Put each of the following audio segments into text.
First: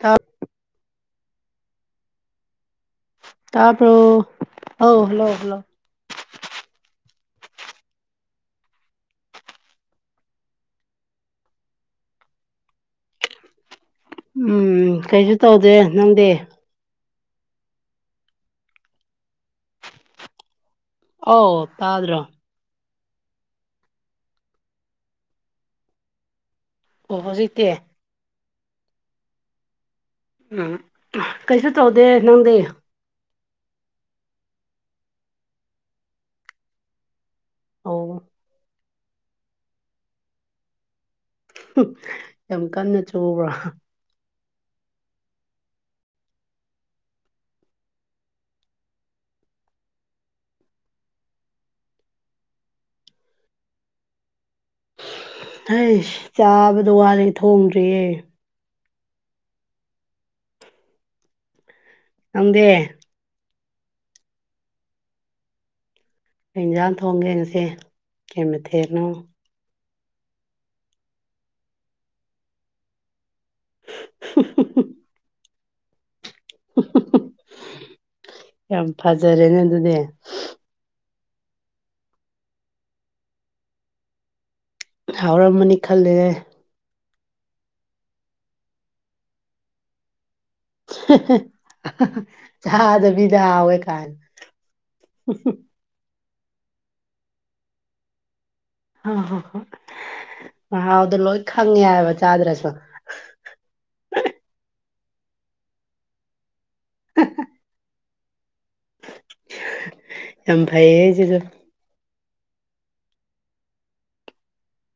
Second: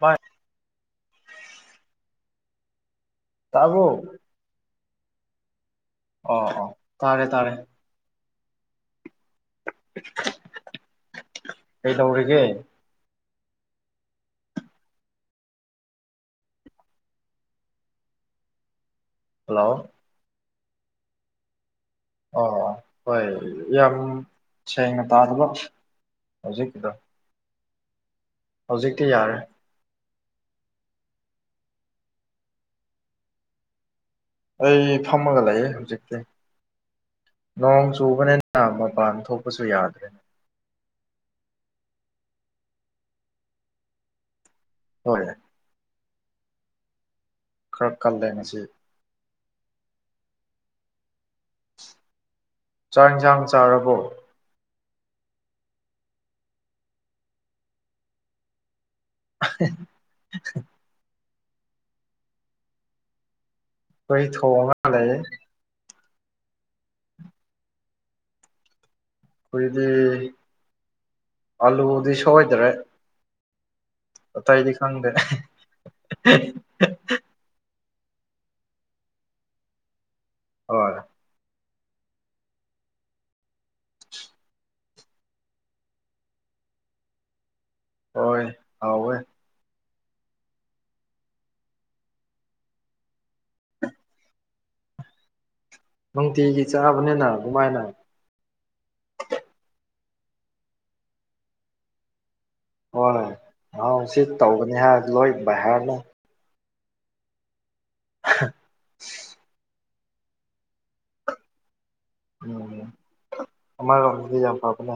ꯚꯥꯏ ꯇꯥꯕ꯭ꯔꯣ ꯇꯥꯕꯔ‌ꯣ ꯑꯧ ꯂꯧꯕꯗ‌ꯣ ꯑꯣ ꯑꯣ ꯇꯥꯔꯦ ꯇꯥꯔꯦ ꯀꯩꯗꯧꯔꯤꯒꯦ ꯎꯝ ꯀꯩꯁꯨ ꯇꯧꯗꯦ ꯅꯪꯗꯤ ꯍꯜꯂꯣ ꯑꯧ ꯇꯥꯗ꯭ꯔꯣ ꯑꯣ ꯍꯣꯏ ꯌꯥꯝ ꯁꯦꯡꯅ ꯇꯥꯗꯕ ꯍꯧꯖꯤꯛꯀꯤꯗꯣ ꯑꯣ ꯍꯧꯖꯤꯛꯇꯤ ꯍꯧꯖꯤꯛꯇꯤ ꯌꯥꯔꯦ ꯎꯝ ꯀꯩꯁꯨ ꯇꯧꯗꯦ ꯅꯪꯗꯤ ꯑꯩ ꯐꯝꯃꯒ ꯂꯩꯑꯦ ꯍꯧꯖꯤꯛꯇꯤ ꯅꯣꯡ ꯑꯣ ꯆꯨꯕꯅꯤꯅ ꯃꯄꯥꯟ ꯊꯣꯛꯄꯁꯨ ꯌꯥꯗꯦ ꯌꯥꯝ ꯀꯟꯅ ꯆꯨꯕ꯭ꯔꯣ ꯍꯣꯏ ꯈꯔ ꯀꯜꯂꯦ ꯉꯁꯤ ꯆꯥꯛ ꯏꯟꯁꯥꯡ ꯆꯥꯔꯕꯣ ꯍꯩꯁ ꯆꯥꯕꯗꯣ ꯋꯥꯂꯤ ꯊꯣꯡꯗ꯭ꯔꯤꯌꯦ [inaudible] ꯅꯪꯗꯤ ꯑꯩ ꯊꯣꯡꯉꯒ ꯂꯩ ꯀꯩ ꯏꯟꯖꯥꯡ ꯊꯣꯡꯒꯦ ꯉꯁꯤ ꯀꯩ ꯃꯊꯦꯜꯅꯣ ꯑꯩꯈꯣꯏꯗꯤ ꯑꯂꯨꯗꯤ ꯁꯣꯏꯗ꯭ꯔꯦ ꯑꯇꯩꯗꯤ ꯈꯪꯗꯦ ꯌꯥꯝ ꯐꯖꯔꯦꯅꯦ ꯑꯗꯨꯗꯤ ꯍꯣꯏ ꯍꯥꯎꯔꯝꯃꯅꯤ ꯈꯜꯂꯦ ꯍꯣꯏ ꯍꯥꯎꯋꯦ ꯆꯥꯗꯕꯤꯗ ꯍꯥꯎꯋꯦ ꯀꯥꯏꯅ ꯅꯨꯡꯇꯤꯒꯤ ꯆꯥꯕꯅꯤꯅ ꯑꯗꯨꯃꯥꯏꯅ ꯍꯣ ꯍꯣ ꯍꯣꯏ ꯃꯍꯥꯎꯗꯣ ꯂꯣꯏ ꯈꯪꯉꯦ ꯍꯥꯏꯕ ꯆꯥꯗ꯭ꯔꯁꯨ ꯍꯣꯏ ꯃꯍꯥꯎ ꯁꯤ ꯇꯧꯒꯅꯤ ꯍꯥꯏꯔ ꯂꯣꯏ ꯕꯥꯏꯍꯥꯔꯠꯅꯦ ꯍꯥ ꯍꯥ [inaudible] [inaudible] ꯌꯥꯝ ꯐꯩꯌꯦ ꯁꯤꯖꯨ ꯎꯝ ꯑꯃꯔꯣꯝꯗꯗꯤ ꯌꯥꯝ ꯐꯕꯅꯦ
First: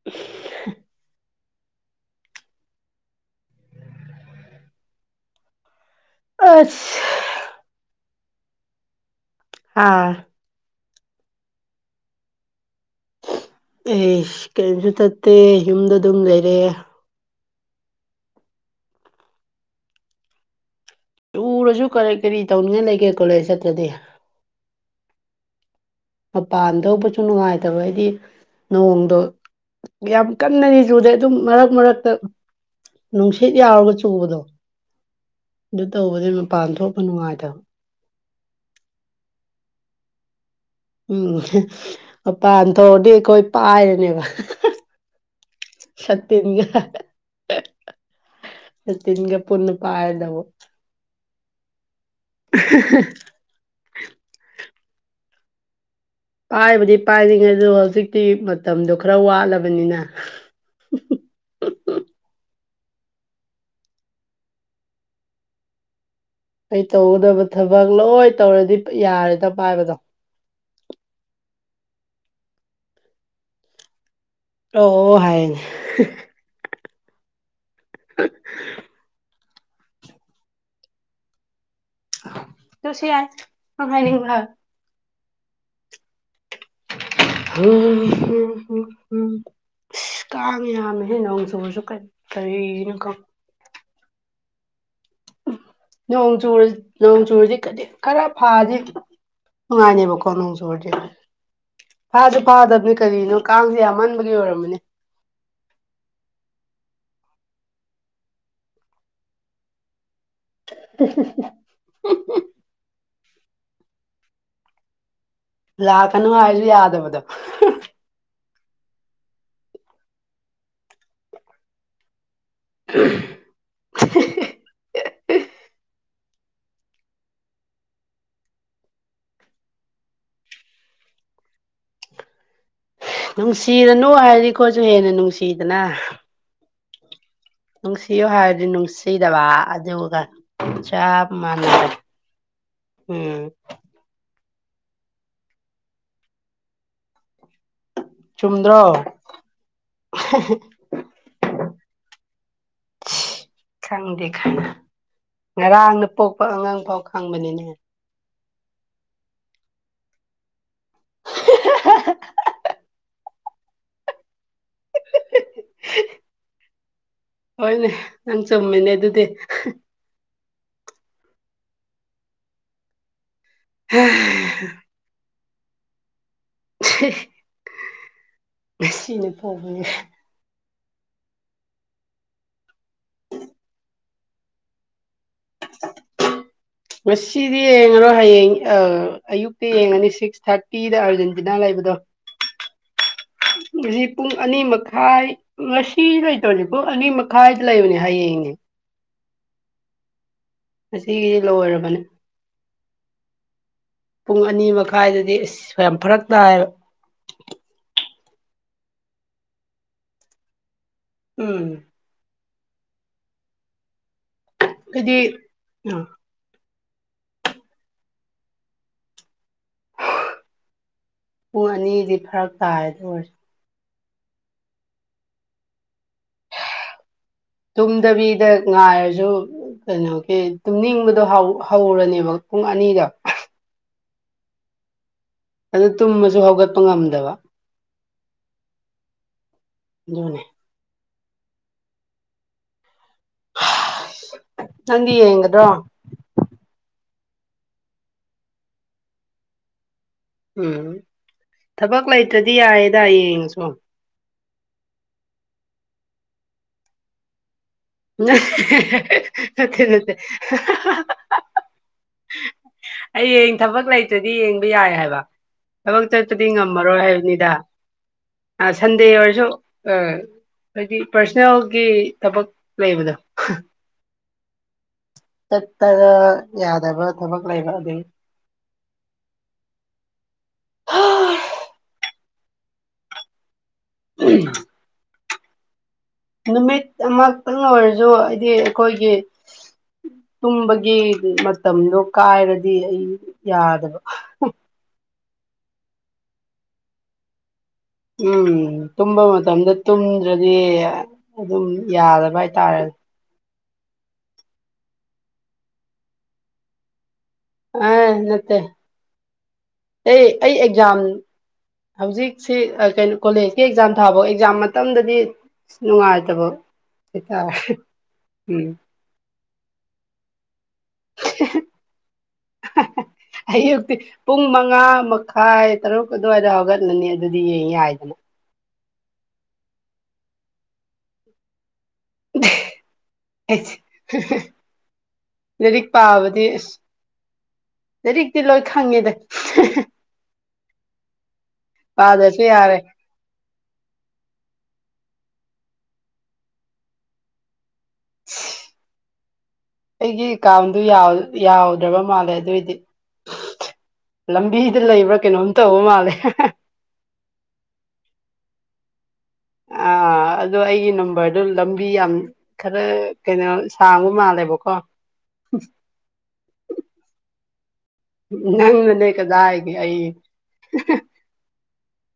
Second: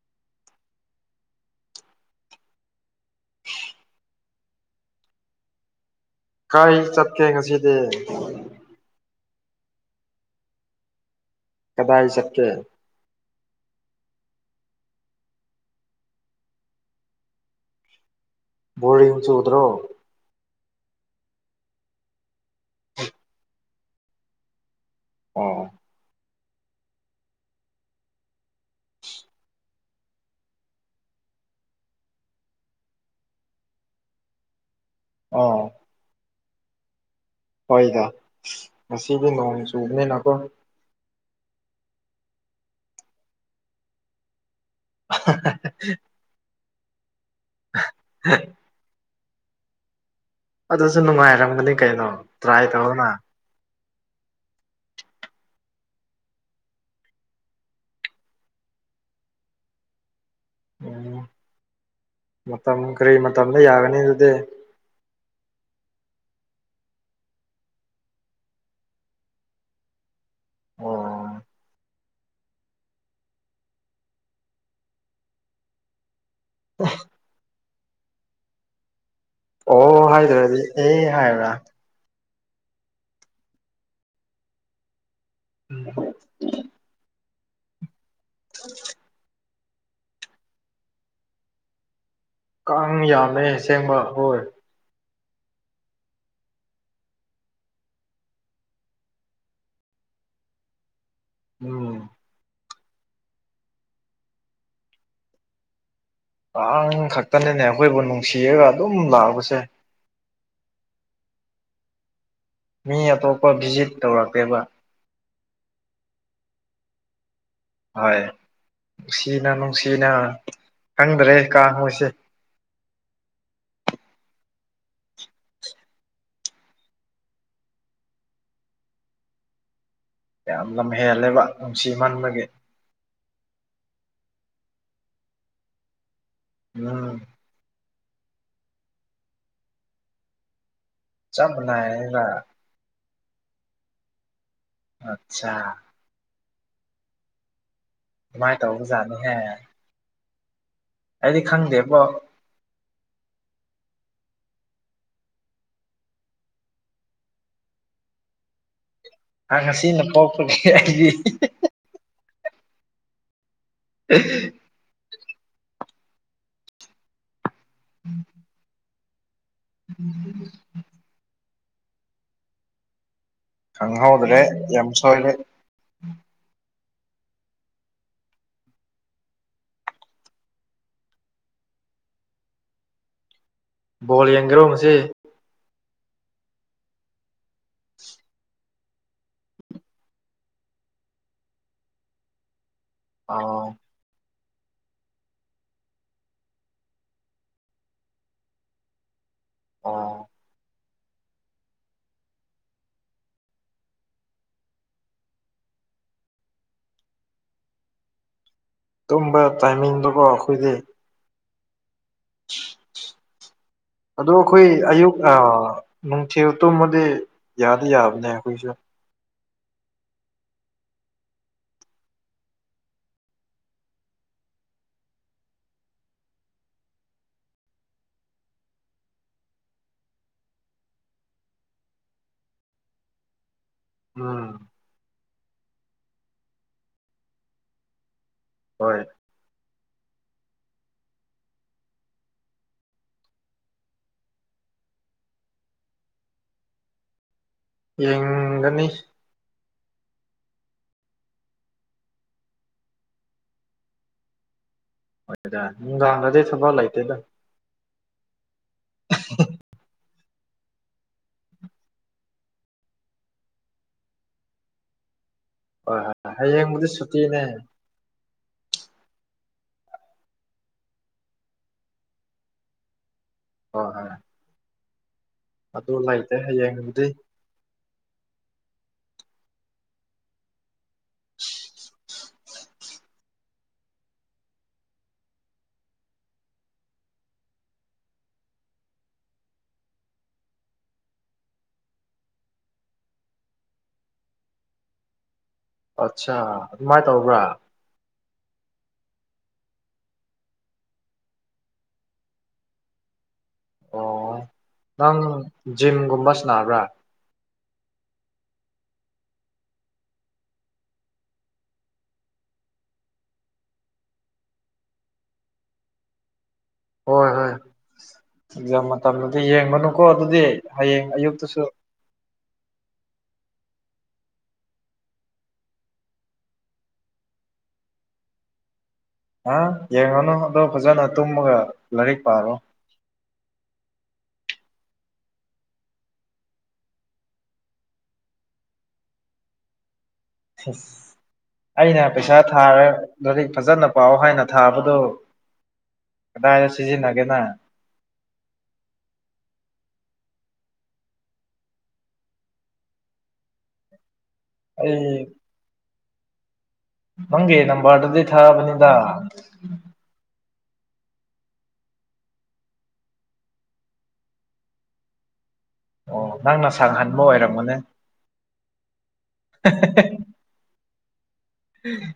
[inaudible] ꯀꯥꯏ ꯑꯁ ꯆꯠꯀꯦ ꯉꯁꯤꯗꯤ ꯑꯥ ꯀꯗꯥꯏ ꯆꯠꯀꯦ ꯑꯦꯁ ꯀꯔꯤꯝꯁꯨ ꯆꯠꯇꯦ ꯌꯨꯝꯗ ꯑꯗꯨꯝ ꯂꯩꯑꯦ ꯕꯣꯔꯤꯡ ꯆꯨꯗ꯭ꯔꯣ ꯆꯨꯔꯁꯨ ꯀꯔꯤ ꯀꯔꯤ ꯇꯧꯅꯤꯡꯉꯥꯏ ꯂꯩꯒꯦ ꯀꯣꯂꯦꯖ ꯆꯠꯇ꯭ꯔꯗꯤ ꯑꯣ ꯃꯄꯥꯟ ꯊꯣꯛꯄꯁꯨ ꯅꯨꯡꯉꯥꯏꯇꯕꯒꯤ ꯅꯣꯡꯗꯣ ꯌꯥꯝ ꯀꯟꯅꯗꯤ ꯆꯨꯗꯦ ꯑꯗꯨꯝ ꯃꯔꯛ ꯃꯔꯛꯇ ꯅꯨꯡꯁꯤꯠ ꯌꯥꯎꯔꯒ ꯆꯨꯕꯗꯣ ꯑꯣ ꯑꯗꯨ ꯇꯧꯕꯗꯩ ꯃꯄꯥꯟ ꯊꯣꯛꯄ ꯅꯨꯡꯉꯥꯏꯇꯕ ꯍꯣꯏꯗ ꯉꯁꯤꯗꯤ ꯅꯣꯡ ꯆꯨꯕꯅꯤꯅꯀꯣ ꯎꯝ ꯃꯄꯥꯟ ꯊꯣꯛꯑꯗꯤ ꯑꯩꯈꯣꯏ ꯄꯥꯏꯔꯅꯦꯕ [inaudible] ꯁꯇꯤꯟꯒ [inaudible] ꯇꯤꯟꯒ ꯄꯨꯅꯨ ꯄ ꯍꯥꯏꯗꯣ ꯑꯗꯨꯁꯨ ꯅꯨꯡꯉꯥꯏꯔꯝꯒꯅꯤ ꯀꯩꯅꯣ ꯇ꯭ꯔꯥꯏ ꯇꯧꯅ ꯄꯥꯏꯕꯗꯤ ꯄꯥꯏꯔꯤꯉꯩ ꯑꯗꯣ ꯍꯧꯖꯤꯛꯇꯤ ꯃꯇꯝꯗꯣ ꯈꯔ ꯋꯥꯠꯂꯕꯅꯤꯅ ꯎꯝ ꯃꯇꯝ ꯀꯔꯤ ꯃꯇꯝꯗ ꯌꯥꯒꯅꯤ ꯑꯗꯨꯗꯤ ꯑꯩ ꯇꯧꯒꯗꯕ ꯊꯕꯛ ꯂꯣꯏ ꯇꯧꯔꯗꯤ ꯌꯥꯔꯦꯗ ꯄꯥꯏꯕꯗꯣ ꯑꯣ ꯑꯣ ꯍꯥꯏꯅꯦ ꯑ [unintelligible] ꯑꯣ ꯍꯥꯏꯗ꯭ꯔꯗꯤ ꯑꯦ ꯍꯥꯏꯕ꯭ꯔꯥ ꯆ ꯁꯤ ꯌꯥꯏ ꯀꯉꯥꯏꯅꯤꯡꯚ ꯎꯝ ꯎꯝ ꯎꯝ ꯏꯁ ꯀꯥꯡꯉꯦ ꯌꯥꯝꯃꯦꯍꯦ ꯅꯣꯡ ꯆꯨꯕꯁꯨ ꯀꯩꯅꯣ ꯀꯥꯡ ꯌꯥꯝꯃꯦ ꯑꯁꯦꯡꯕ ꯍꯣꯏ ꯅꯣꯡ ꯆ ꯅꯣꯡ ꯆꯨꯔꯁꯤ ꯈꯔ ꯐꯥꯗꯤ ꯅꯨꯡꯉꯥꯏꯅꯦꯕꯀꯣ ꯅꯅꯨꯡꯁꯨꯨꯔꯗꯤꯦ ꯎꯝ ꯀꯥꯗꯨ ꯐꯥꯗꯕꯅꯤ ꯀꯔꯤꯅꯣ ꯀꯥꯡꯁꯦ ꯌꯥꯝꯃꯟꯕꯒꯤ ꯑꯣꯏꯔꯝꯃꯅꯤ ꯀꯥꯡ ꯈꯛꯇꯅꯅꯦ ꯑꯩꯈꯣꯏꯕꯨ ꯅꯨꯡꯁꯤꯔꯒ ꯑꯗꯨꯝ ꯂꯥꯛꯄꯁꯦ ꯇꯁ ꯃꯤ ꯑꯇꯣꯞꯄ ꯚꯤꯖꯤꯠ ꯇꯧꯔꯛꯇꯦꯕ ꯂꯥꯛꯀꯅꯨ ꯍꯥꯏꯔꯁꯨ ꯌꯥꯗꯕꯗꯣ ꯍꯣꯏ ꯅꯨꯡꯁꯤꯅ ꯅꯨꯡꯁꯤꯅ ꯈꯪꯗ꯭ꯔꯦ ꯀꯥ ꯃꯣꯏꯁꯦ ꯍ ꯌꯥꯝ ꯂꯝ ꯍꯦꯜꯂꯦꯕ ꯅꯨꯡꯁꯤꯃꯟꯕꯒꯤ ꯅꯨꯡꯁꯤꯔꯅꯨ ꯍꯥꯏꯔꯗꯤ ꯈꯣꯠꯁꯨ ꯍꯦꯟꯅ ꯅꯨꯡꯁꯤꯗꯅ ꯎꯝ ꯅꯨꯡꯁꯤꯌꯣ ꯍꯥꯏꯔꯗꯤ ꯅꯨꯡꯁꯤꯗꯕ ꯑꯗꯨꯒ ꯆꯞ ꯃꯥꯟꯅꯦ ꯎꯝ ꯑꯆꯥ ꯑꯗꯨꯃꯥꯏꯅ ꯆꯨꯝꯗ꯭ꯔꯣ ꯇꯧꯕꯖꯥꯠꯅꯤꯍꯦ ꯍꯥꯏꯗꯤ ꯈꯪꯗꯦꯕꯣ ꯈꯪꯗꯦ ꯈꯥꯏꯅ ꯉꯔꯥꯡꯅ ꯄꯣꯛꯄ ꯑꯉꯥꯡ ꯐꯥꯎ ꯈꯪꯕꯅꯤꯅꯦ ꯍ ꯉꯁꯤꯅ ꯄꯣꯛꯄꯒꯤ ꯍꯥꯏꯗꯤ ꯎꯝ [unintelligible] ꯍꯣꯏꯅꯦ ꯅꯪ ꯆꯨꯝꯃꯦꯅꯦ ꯑꯗꯨꯗꯤ ꯎꯝ ꯈꯪꯍꯣꯗꯂꯦ ꯌꯦꯝꯁꯣꯂ ꯃꯁꯤꯁꯤꯅ ꯐꯥꯎꯕꯅꯦ ꯕꯣꯜ ꯌꯦꯡꯒꯔꯣ ꯃꯁꯤ [unintelligible] ꯉꯁꯤꯗꯤ ꯌꯦꯡꯉꯔꯣ ꯍꯌꯦꯡ ꯑꯌꯨꯛꯇ ꯌꯦꯡꯉꯅꯤ ꯁꯤꯛꯁ ꯊꯥꯔꯇꯤꯗ ꯑꯥꯔꯖꯦꯟꯇꯤꯅꯥ ꯂꯩꯕꯗꯣ ꯑꯣ ꯎ ꯄꯨꯡ ꯑꯅꯤ ꯃꯈꯥꯏ ꯉꯁꯤ ꯂꯩꯇꯣꯏꯅꯦ ꯄꯨꯡ ꯑꯅꯤ ꯃꯈꯥꯏ ꯂꯩꯕꯅꯦ ꯍꯌꯦꯡꯅꯦ ꯑ ꯉꯒꯤꯁꯤ ꯂꯣꯏꯔꯕꯅꯦ ꯄꯨꯡ ꯑꯅꯤ ꯃꯈꯥꯏꯗꯗꯤ ꯑꯁ ꯁ ꯌꯥꯝ ꯐꯔꯛ ꯇꯥꯏꯌꯦꯕ ꯇꯨꯝꯕ ꯇꯥꯏꯃꯤꯡꯗꯨꯀꯣ ꯑꯩꯈꯣꯏꯗꯤ ꯎꯝ ꯑꯗꯣ ꯑꯩꯈꯣꯏ ꯑꯩꯗꯤ ꯑꯌꯨꯛꯅ ꯎꯝ ꯊꯦꯜ ꯇꯨꯝꯃꯗꯤ ꯌꯥꯗꯤ ꯌꯥꯕꯅꯦ ꯑꯩꯈꯣꯏꯁꯨ ꯄꯨꯡ ꯑꯅꯤꯗꯤ ꯐꯔꯛ ꯇꯥꯏꯗ ꯑꯣꯏꯔꯁꯨ ꯇꯨꯝꯗꯕꯤꯗ ꯉꯥꯏꯔꯁꯨ ꯀꯩꯅꯣꯒꯤ ꯇꯨꯝꯅꯤꯡꯕꯗꯣ ꯍꯧꯔꯅꯦꯕ ꯄꯨꯡ ꯑꯅꯤꯗ ꯎꯝ ꯑꯗꯨ ꯇꯨꯝꯃꯁꯨ ꯍꯧꯒꯠꯄ ꯉꯝꯗꯕ ꯍꯣꯏ ꯑꯗꯨꯅꯤ ꯅꯪꯗꯤ ꯌꯦꯡꯒꯗ꯭ꯔꯣ ꯌꯦꯡꯒꯅꯤ ꯎꯝ ꯊꯕꯛ ꯂꯩꯇ꯭ꯔꯗꯤ ꯌꯥꯏꯌꯦꯗ ꯌꯦꯡꯉꯁꯨ ꯍꯣꯏꯗ ꯅꯨꯡꯗꯥꯡꯗꯗꯤ ꯊꯕꯛ ꯂꯩꯇꯦꯗ ꯅꯠꯇꯦ ꯅꯠꯇꯦ ꯑꯩꯌꯦꯡ ꯊꯕꯛ ꯂꯩꯇ꯭ꯔꯗꯤ ꯌꯦꯡꯕ ꯌꯥꯏ ꯍꯥꯏꯕ ꯍꯣꯏ ꯊꯕꯛ ꯍꯣꯏ ꯆꯠꯄꯗꯤ ꯍꯌꯦꯡꯕꯨꯗꯤ ꯉꯝꯃꯔꯣꯏ ꯁꯨꯇꯤꯅꯦ ꯍꯥꯏꯕꯅꯤꯗ ꯁꯟꯗꯦ ꯑꯣꯏꯔꯁꯨ ꯍꯥꯏꯗꯤ ꯄꯥꯔꯁꯣꯅꯦꯜꯒꯤ ꯊꯕꯛ ꯂꯩꯕꯗꯣ ꯍꯣꯏ ꯍꯣꯏ ꯑꯗꯨ ꯆꯠꯇꯅ ꯂꯩꯇꯦ ꯌꯥꯗꯕ ꯍꯌꯦꯡꯕꯨꯗꯤ ꯊꯕꯛ ꯂꯩꯕ ꯑꯗꯨꯏ ꯎꯝ ꯅꯨꯃꯤꯠ ꯑꯃꯛꯇꯪ ꯑꯣꯏꯔꯁꯨ ꯍꯥꯏꯗꯤ ꯑꯩꯈꯣꯏꯒꯤ ꯇꯨꯝꯕꯒꯤ ꯃꯇꯝꯗꯣ ꯀꯥꯏꯔꯗꯤ ꯑꯩ ꯌꯥꯗꯕ ꯑꯠꯆꯥ ꯑꯗꯨꯃꯥꯏꯅ ꯇꯧꯕ꯭ꯔꯥ ꯎꯝ ꯇꯨꯝꯕ ꯃꯇꯝꯗ ꯇꯨꯝꯗ꯭ꯔꯗꯤ ꯑꯗꯨꯝ ꯌꯥꯗꯕ ꯍꯥꯏꯇꯥꯔꯦ ꯑꯣ ꯅꯪ ꯖꯤꯝꯒꯨꯝꯕ ꯁꯅꯥꯕ꯭ꯔꯥ ꯑ ꯅꯠꯇꯦ ꯑꯩ ꯑꯩ ꯑꯦꯛꯖꯥꯝ ꯍꯧꯖꯤꯛꯁꯤ ꯀꯩꯅꯣ ꯀꯣꯂꯦꯖꯀꯤ ꯑꯦꯛꯖꯥꯝ ꯊꯥꯕ ꯑꯦꯛꯖꯥꯝ ꯃꯇꯝꯗꯗꯤ ꯅꯨꯡꯉꯥꯏꯇꯕ ꯍꯣꯏ ꯍꯣꯏ ꯍꯥꯏꯇꯥꯔꯦ ꯎꯝ ꯑꯦꯛꯖꯥꯝ ꯃꯇꯝꯗꯗꯤ ꯌꯦꯡꯕꯅꯨꯀꯣ ꯑꯗꯨꯗꯤ ꯍꯌꯦꯡ ꯑꯌꯨꯛꯇꯁꯨ [inaudible] ꯑꯌꯨꯛꯇꯤ ꯄꯨꯡ ꯃꯉꯥ ꯃꯈꯥꯏ ꯇꯔꯨꯛ ꯑꯗꯨꯋꯥꯏꯗ ꯍꯧꯒꯠꯂꯅꯤ ꯑꯗꯨꯗꯤ ꯌꯦꯡ ꯌꯥꯏꯗꯅ ꯑ ꯌꯦꯡꯉꯨꯅꯨ ꯑꯗꯣ ꯐꯖꯅ ꯇꯨꯝꯃꯒ ꯂꯥꯏꯔꯤꯛ ꯄꯥꯔꯣ ꯂꯔꯤꯛ ꯄꯥꯕꯗꯤ ꯑꯁ ꯂꯔꯤꯛꯇꯤ ꯂꯣꯏ ꯈꯪꯉꯦꯗ ꯑꯁ ꯑꯩꯅ ꯄꯩꯁꯥ ꯄꯥꯗ꯭ꯔꯁꯨ ꯌꯥꯔꯦ ꯊꯥꯔ ꯂꯥꯏꯔꯤꯛ ꯐꯖꯅ ꯄꯥꯎ ꯍꯥꯏꯅ ꯊꯥꯕꯗꯨ ꯀꯗꯥꯏꯗ ꯁꯤꯖꯤꯟꯅꯒꯦꯅ ꯏꯁ ꯑꯩꯒꯤ ꯀꯥꯎꯟꯗꯨ ꯌꯥꯎꯗ꯭ꯔꯕ ꯃꯥꯜꯂꯦ ꯑꯗꯨꯏꯗꯤ ꯂꯝꯕꯤꯗ ꯑꯩ ꯂꯩꯕ꯭ꯔꯥ ꯀꯩꯅꯣꯝ ꯇꯧꯕ ꯃꯥꯜꯂꯦ ꯅꯪꯒꯤ ꯅꯝꯕꯔꯗꯨꯗꯤ ꯊꯥꯕꯅꯤꯗ ꯑꯥ ꯑꯗꯣ ꯑꯩꯒꯤ ꯅꯝꯕꯔꯗꯣ ꯂꯝꯕꯤ ꯌꯥꯝ ꯈꯔ ꯀꯩꯅꯣ ꯁꯥꯡꯕ ꯃꯥꯜꯂꯦꯕꯀꯣ ꯑꯣ ꯅꯪꯅ ꯁꯥꯡꯍꯟꯕ ꯑꯣꯏꯔꯝꯒꯅꯦ ꯅꯪꯅ ꯅꯣꯏ ꯀꯥꯗꯥꯏꯒꯤ ꯑꯩ ꯎꯝ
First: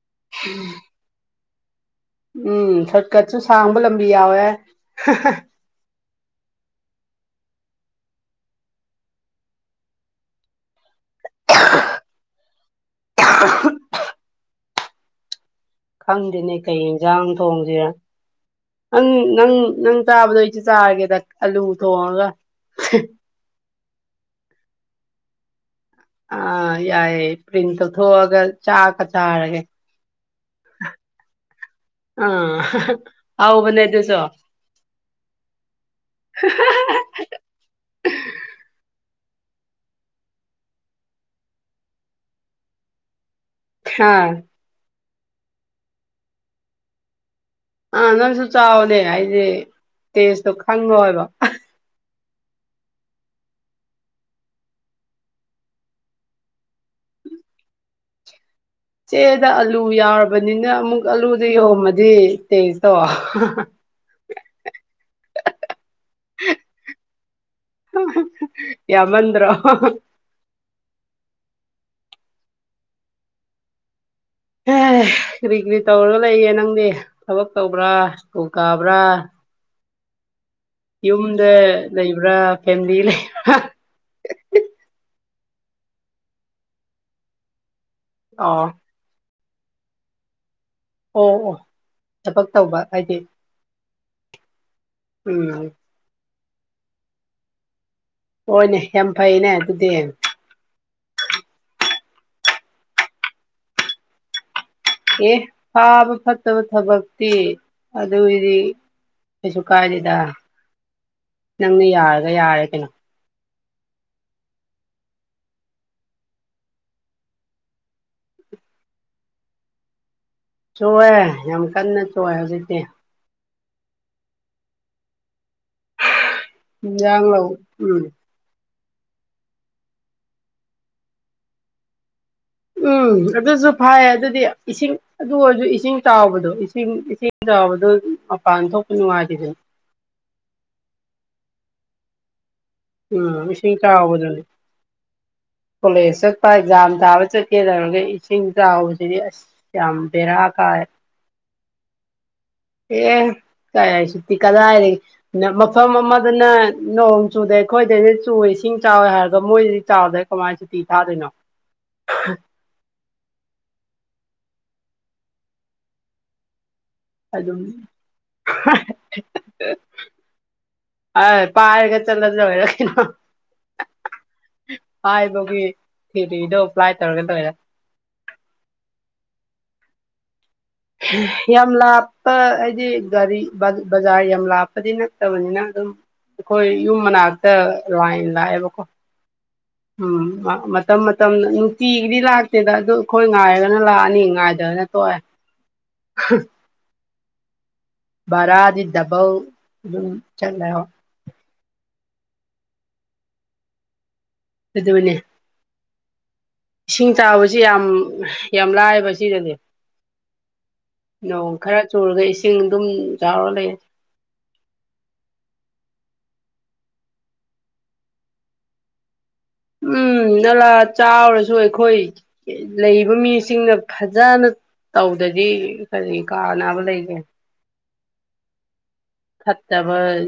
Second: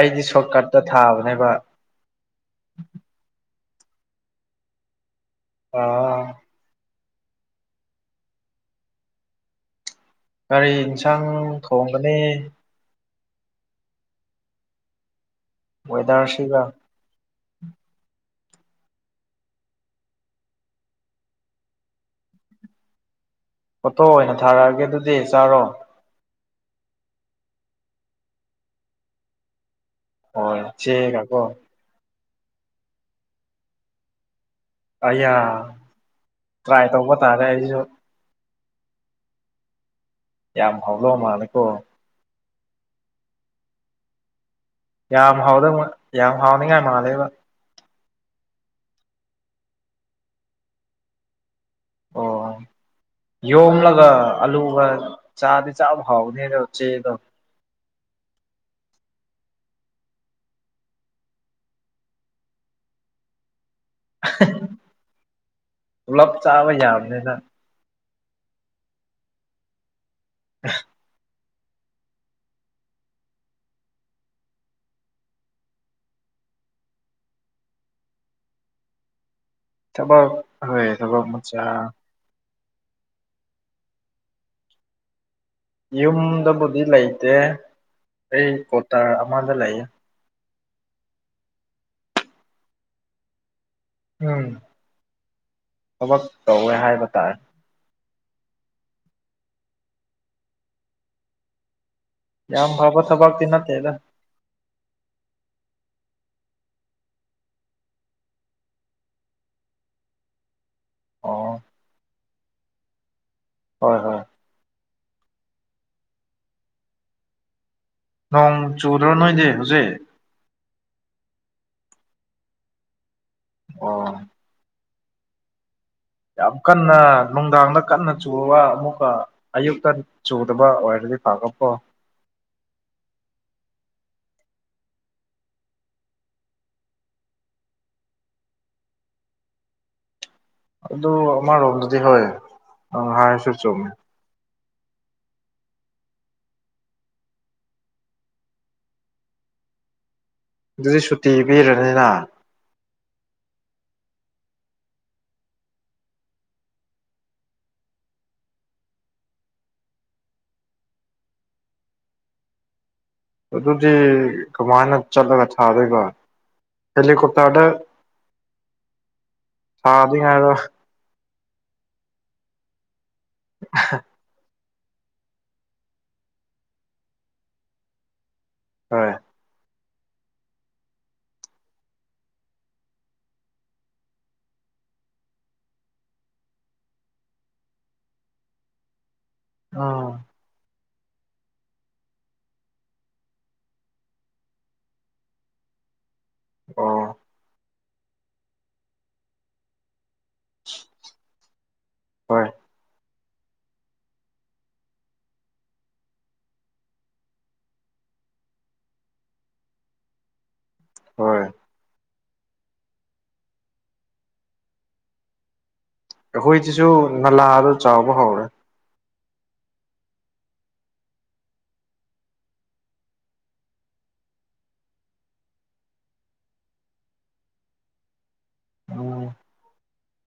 ꯑꯩꯗꯤ ꯁꯣꯔꯠꯀꯠꯇ ꯊꯥꯕꯅꯦꯕ ꯎꯝ ꯁꯣꯔꯠꯀꯠꯁꯨ ꯁꯥꯡꯕ ꯂꯝꯕꯤ ꯌꯥꯎꯋꯦ ꯑꯥ [unintelligible] ꯀꯥꯔꯤ ꯏꯟꯁꯥꯡ ꯊꯣꯡꯒꯅꯤ [unintelligible] ꯈꯪꯗꯦꯅꯤ ꯋꯦꯗꯔꯁꯤꯒ ꯀꯩ ꯌꯦꯟꯁꯥꯡ ꯊꯣꯡꯁꯤꯔꯥ ꯅꯪ ꯅꯪ ꯅꯪ ꯇꯥꯕꯗ ꯑꯩꯁꯤ ꯆꯥꯔꯒꯦꯗ ꯑꯂꯨ ꯊꯣꯡꯉꯒ ꯐꯣꯇꯣ ꯑꯣꯏꯅ ꯊꯥꯔꯛꯑꯒꯦ ꯑꯗꯨꯗꯤ ꯆꯥꯔꯣ ꯑꯥ ꯌꯥꯏꯌꯦ ꯄ꯭ꯔꯤꯟ ꯇꯧꯊꯣꯛꯑꯒ ꯆꯥꯛꯒ ꯆꯥꯔꯒꯦ ꯍꯣꯏ ꯆꯦꯒ ꯀꯣ ꯑꯥ [unintelligible] ꯍꯥꯎꯕꯅꯦ ꯑꯗꯨꯁꫭ ꯑꯌꯥ ꯇ꯭ꯔꯥꯏ ꯇꯧꯕ ꯇꯔꯦ ꯑꯩꯁꯨ ꯑꯥ ꯌꯥꯝ ꯍꯥꯎꯗꯣ ꯃꯥꯜꯂꯦꯀꯣ ꯑꯍꯥ ꯌꯥꯝ ꯍꯥꯎꯗꯕ ꯌꯥꯝ ꯍꯥꯎꯅꯤꯡꯉꯥꯏ ꯃꯥꯜꯂꯦꯕ ꯑꯥ ꯅꯪꯁꯨ ꯆꯥꯎꯅꯦ ꯍꯥꯏꯗꯤ ꯇꯦꯁꯇꯣ ꯈꯪꯉꯣꯏꯕ ꯑꯣ ꯌꯣꯡꯂꯒ ꯑꯂꯨꯒ ꯆꯥꯗꯤ ꯆꯥꯕ ꯍꯥꯎꯅꯦꯗꯣ ꯆꯦꯗꯣ ꯆꯦꯗ ꯑꯥꯂꯨ ꯌꯥꯎꯔꯕꯅꯤꯅ ꯑꯃꯨꯛ ꯑꯂꯨꯗ ꯌꯍꯣꯝꯃꯗꯤ ꯇꯥꯁꯇꯦ [unintelligible] ꯄꯨꯂꯞ ꯆꯥꯕ ꯌꯥꯕꯅꯦꯗ ꯌꯥꯝ ꯃꯟꯗ꯭ꯔꯣ [inaudible] ꯑꯦ ꯀꯔꯤ ꯀꯔꯤ ꯇꯧꯔꯒ ꯂꯩꯌꯦ ꯅꯪꯗꯤ ꯊꯕꯛ ꯇꯧꯕ꯭ꯔꯥ ꯁ꯭ꯀꯨꯜ ꯀꯥꯕ꯭ꯔꯥ ꯊꯕꯛ [unintelligible] ꯃꯆꯥ ꯄꯨ꯭ꯔꯥ ꯐꯦꯃꯤꯂꯤ ꯂꯩ ꯌꯨꯝꯗꯕꯨꯗꯤ ꯂꯩꯇꯦ ꯑꯩ ꯑꯣ ꯀꯣꯇꯥꯔ ꯑꯃꯗ ꯂꯩꯌꯦ ꯑꯣ ꯑꯣ ꯊꯕꯛ ꯇꯧꯕ ꯍꯥꯏꯗꯤ ꯎꯝ ꯎꯝ ꯊꯕꯛ ꯇꯧꯋꯦ ꯍꯥꯏꯕ ꯇꯥꯏ ꯍꯣꯏꯅꯦ ꯌꯥꯝ ꯐꯩꯅꯦ ꯑꯗꯨꯗꯤ ꯌꯥꯝ ꯐꯕ ꯊꯕꯛꯇꯤ ꯅꯠꯇꯦꯗ ꯑꯦ ꯐꯥꯕ ꯐꯠꯇꯕ ꯊꯕꯛꯇꯤ ꯑꯗꯨꯏꯗꯤ ꯀꯩꯁꯨ ꯀꯥꯏꯗꯦꯗ ꯑꯣ ꯅꯪꯅ ꯌꯥꯔꯒ ꯌꯥꯔꯦ ꯀꯩꯅꯣ ꯍꯣꯏ ꯍꯣꯏ ꯅꯣꯡ ꯆꯨꯗ꯭ꯔꯣ ꯅꯣꯏꯗꯤ ꯍꯧꯖꯤꯛ ꯆꯨꯑꯦ ꯌꯥꯝ ꯀꯟꯅ ꯆꯨꯑꯦ ꯍꯧꯖꯤꯛꯇꯤ ꯑꯣ ꯌꯥꯝ ꯀꯟꯅ ꯏꯟꯖꯥꯡ ꯂꯧ ꯅꯨꯡꯗꯥꯡꯗ ꯎꯝ ꯀꯟꯅ [unintelligible] ꯑꯃꯨꯛꯀ ꯑꯌꯨꯛꯇ ꯆꯨꯗꯕ ꯑꯣꯏꯔꯗꯤ ꯐꯥꯕꯀꯣ ꯎꯝ ꯑꯗꯨꯁꯨ ꯐꯩ ꯑꯗꯨꯗꯤ ꯏꯁꯤꯡ ꯑꯗꯨ ꯑꯣꯏꯔꯁꯨ ꯏꯁꯤꯡ ꯆꯥꯎꯕꯗꯣ ꯏꯁꯤꯡ ꯏꯁꯤꯡ ꯆꯥꯎꯕꯗꯣ ꯃꯄꯥꯟ ꯊꯣꯛꯄ ꯅꯨꯡꯉꯥꯏꯇꯗ ꯑꯗꯨ ꯑꯥꯃꯔꯣꯝꯗꯗꯤ ꯍꯣꯏ ꯅꯪ ꯎꯝ ꯍꯥꯏꯔꯁꯨ ꯃꯤꯁꯤ ꯆꯨꯝꯃꯦ ꯆꯥꯎꯕꯗꯅꯤ ꯀꯣꯂꯦꯖ ꯆꯠꯄ ꯑꯦꯛꯖꯥꯝ ꯊꯥꯕ ꯆꯠꯀꯦ ꯇꯧꯔꯒ ꯏꯁꯤꯡ ꯆꯥꯎꯕꯁꯤꯗꯤ ꯑꯁ ꯌꯥꯝꯗꯦꯔ ꯑꯗꯨꯗꯤ ꯁꯨꯇꯤ ꯄꯤꯔꯅꯤꯅ ꯑꯦ ꯀꯔꯥꯏ ꯁꯨꯇꯤ ꯀꯗꯥꯗꯩ ꯅ ꯃꯐꯝ ꯑꯃꯗꯅ ꯅꯣꯡ ꯆꯨꯗꯦ ꯑꯩꯈꯣꯏꯗꯩꯗꯤ ꯆꯨꯏ ꯏꯁꯤꯡ ꯆꯥꯎꯋꯦ ꯍꯥꯏꯕ ꯃꯣꯏꯗꯤ ꯆꯥꯎꯗ ꯀꯃꯥꯏ ꯁꯨꯇꯤ ꯊꯥꯗꯣꯏꯅꯣ ꯑꯗꯨꯗꯤ ꯀꯃꯥꯏꯅ ꯆꯠꯂꯒ ꯊꯥꯗꯣꯏꯕ ꯇꯜꯂꯤ ꯑꯗꯨꯝ ꯀꯨꯠꯇꯥꯇ ꯁꯥꯗꯤꯉꯗ ꯑ ꯄꯥꯏꯔꯒ ꯆꯠꯂꯗ ꯑꯣꯏꯔ ꯀꯩꯅꯣ [unintelligible] ꯍꯥꯏꯕꯒꯤ ꯊꯤꯜꯂꯤꯗꯣ ꯄ꯭ꯂꯥꯏ ꯇꯧꯔꯒ ꯇꯧꯔ ꯍꯣꯏ ꯌꯥꯝ ꯂꯥꯞꯄ ꯍꯥꯏꯗꯤ ꯒꯥꯔꯤ ꯕꯖꯥꯔ ꯌꯥꯝ ꯂꯥꯞꯄꯗꯤ ꯅꯠꯇꯕꯅꯤꯅ ꯑꯗꯨꯝ ꯑꯩꯈꯣꯏ ꯌꯨꯝ ꯃꯅꯥꯛꯇ ꯂꯥꯏꯅ ꯂꯥꯛꯑꯦꯕꯀꯣ ꯎꯝ ꯃꯇꯝ ꯃꯇꯝꯅ ꯅꯨꯡꯇꯤꯒꯤꯗꯤ ꯂꯥꯛꯇꯦꯗ ꯑꯗꯨ ꯑꯩꯈꯣꯏ ꯉꯥꯏꯔꯒꯅ ꯂꯥꯛꯑꯅꯤ ꯉꯥꯏꯗꯒꯅ ꯇꯣꯛꯑꯦ ꯑꯣ ꯕꯔꯥꯗꯤ ꯗꯕꯜ ꯑꯗꯨꯝ ꯆꯠꯂꯣ ꯍꯣꯏ ꯑꯗꯨꯗꯕꯅꯦ ꯏꯁꯤꯡ ꯇꯥꯕꯁꯤ ꯌꯥꯝ ꯌꯥꯝ ꯂꯥꯏꯑꯕ ꯁꯤꯗꯗꯤ ꯍꯣꯏ ꯅꯣꯡ ꯈꯔ ꯆꯨꯔꯒ ꯏꯁꯤꯡ ꯑꯗꯨꯝ ꯆꯥꯎꯔ ꯂꯩ ꯑꯩꯈꯣꯏꯁꯤꯁꯨ ꯅꯂꯥꯗꯣ ꯆꯥꯎꯕ ꯍꯧꯔꯦ ꯎꯝ ꯅꯂꯥ ꯆꯥꯎꯔꯁꯨ ꯑꯩꯈꯣꯏ ꯂꯩꯕ ꯃꯤꯁꯤꯡꯅ ꯐꯖꯅ ꯇꯧꯗꯗꯤ ꯀꯔꯤ ꯀꯥꯅꯕ ꯂꯩꯒꯦ [inaudible] ꯎꯝ ꯈꯠꯇꯕ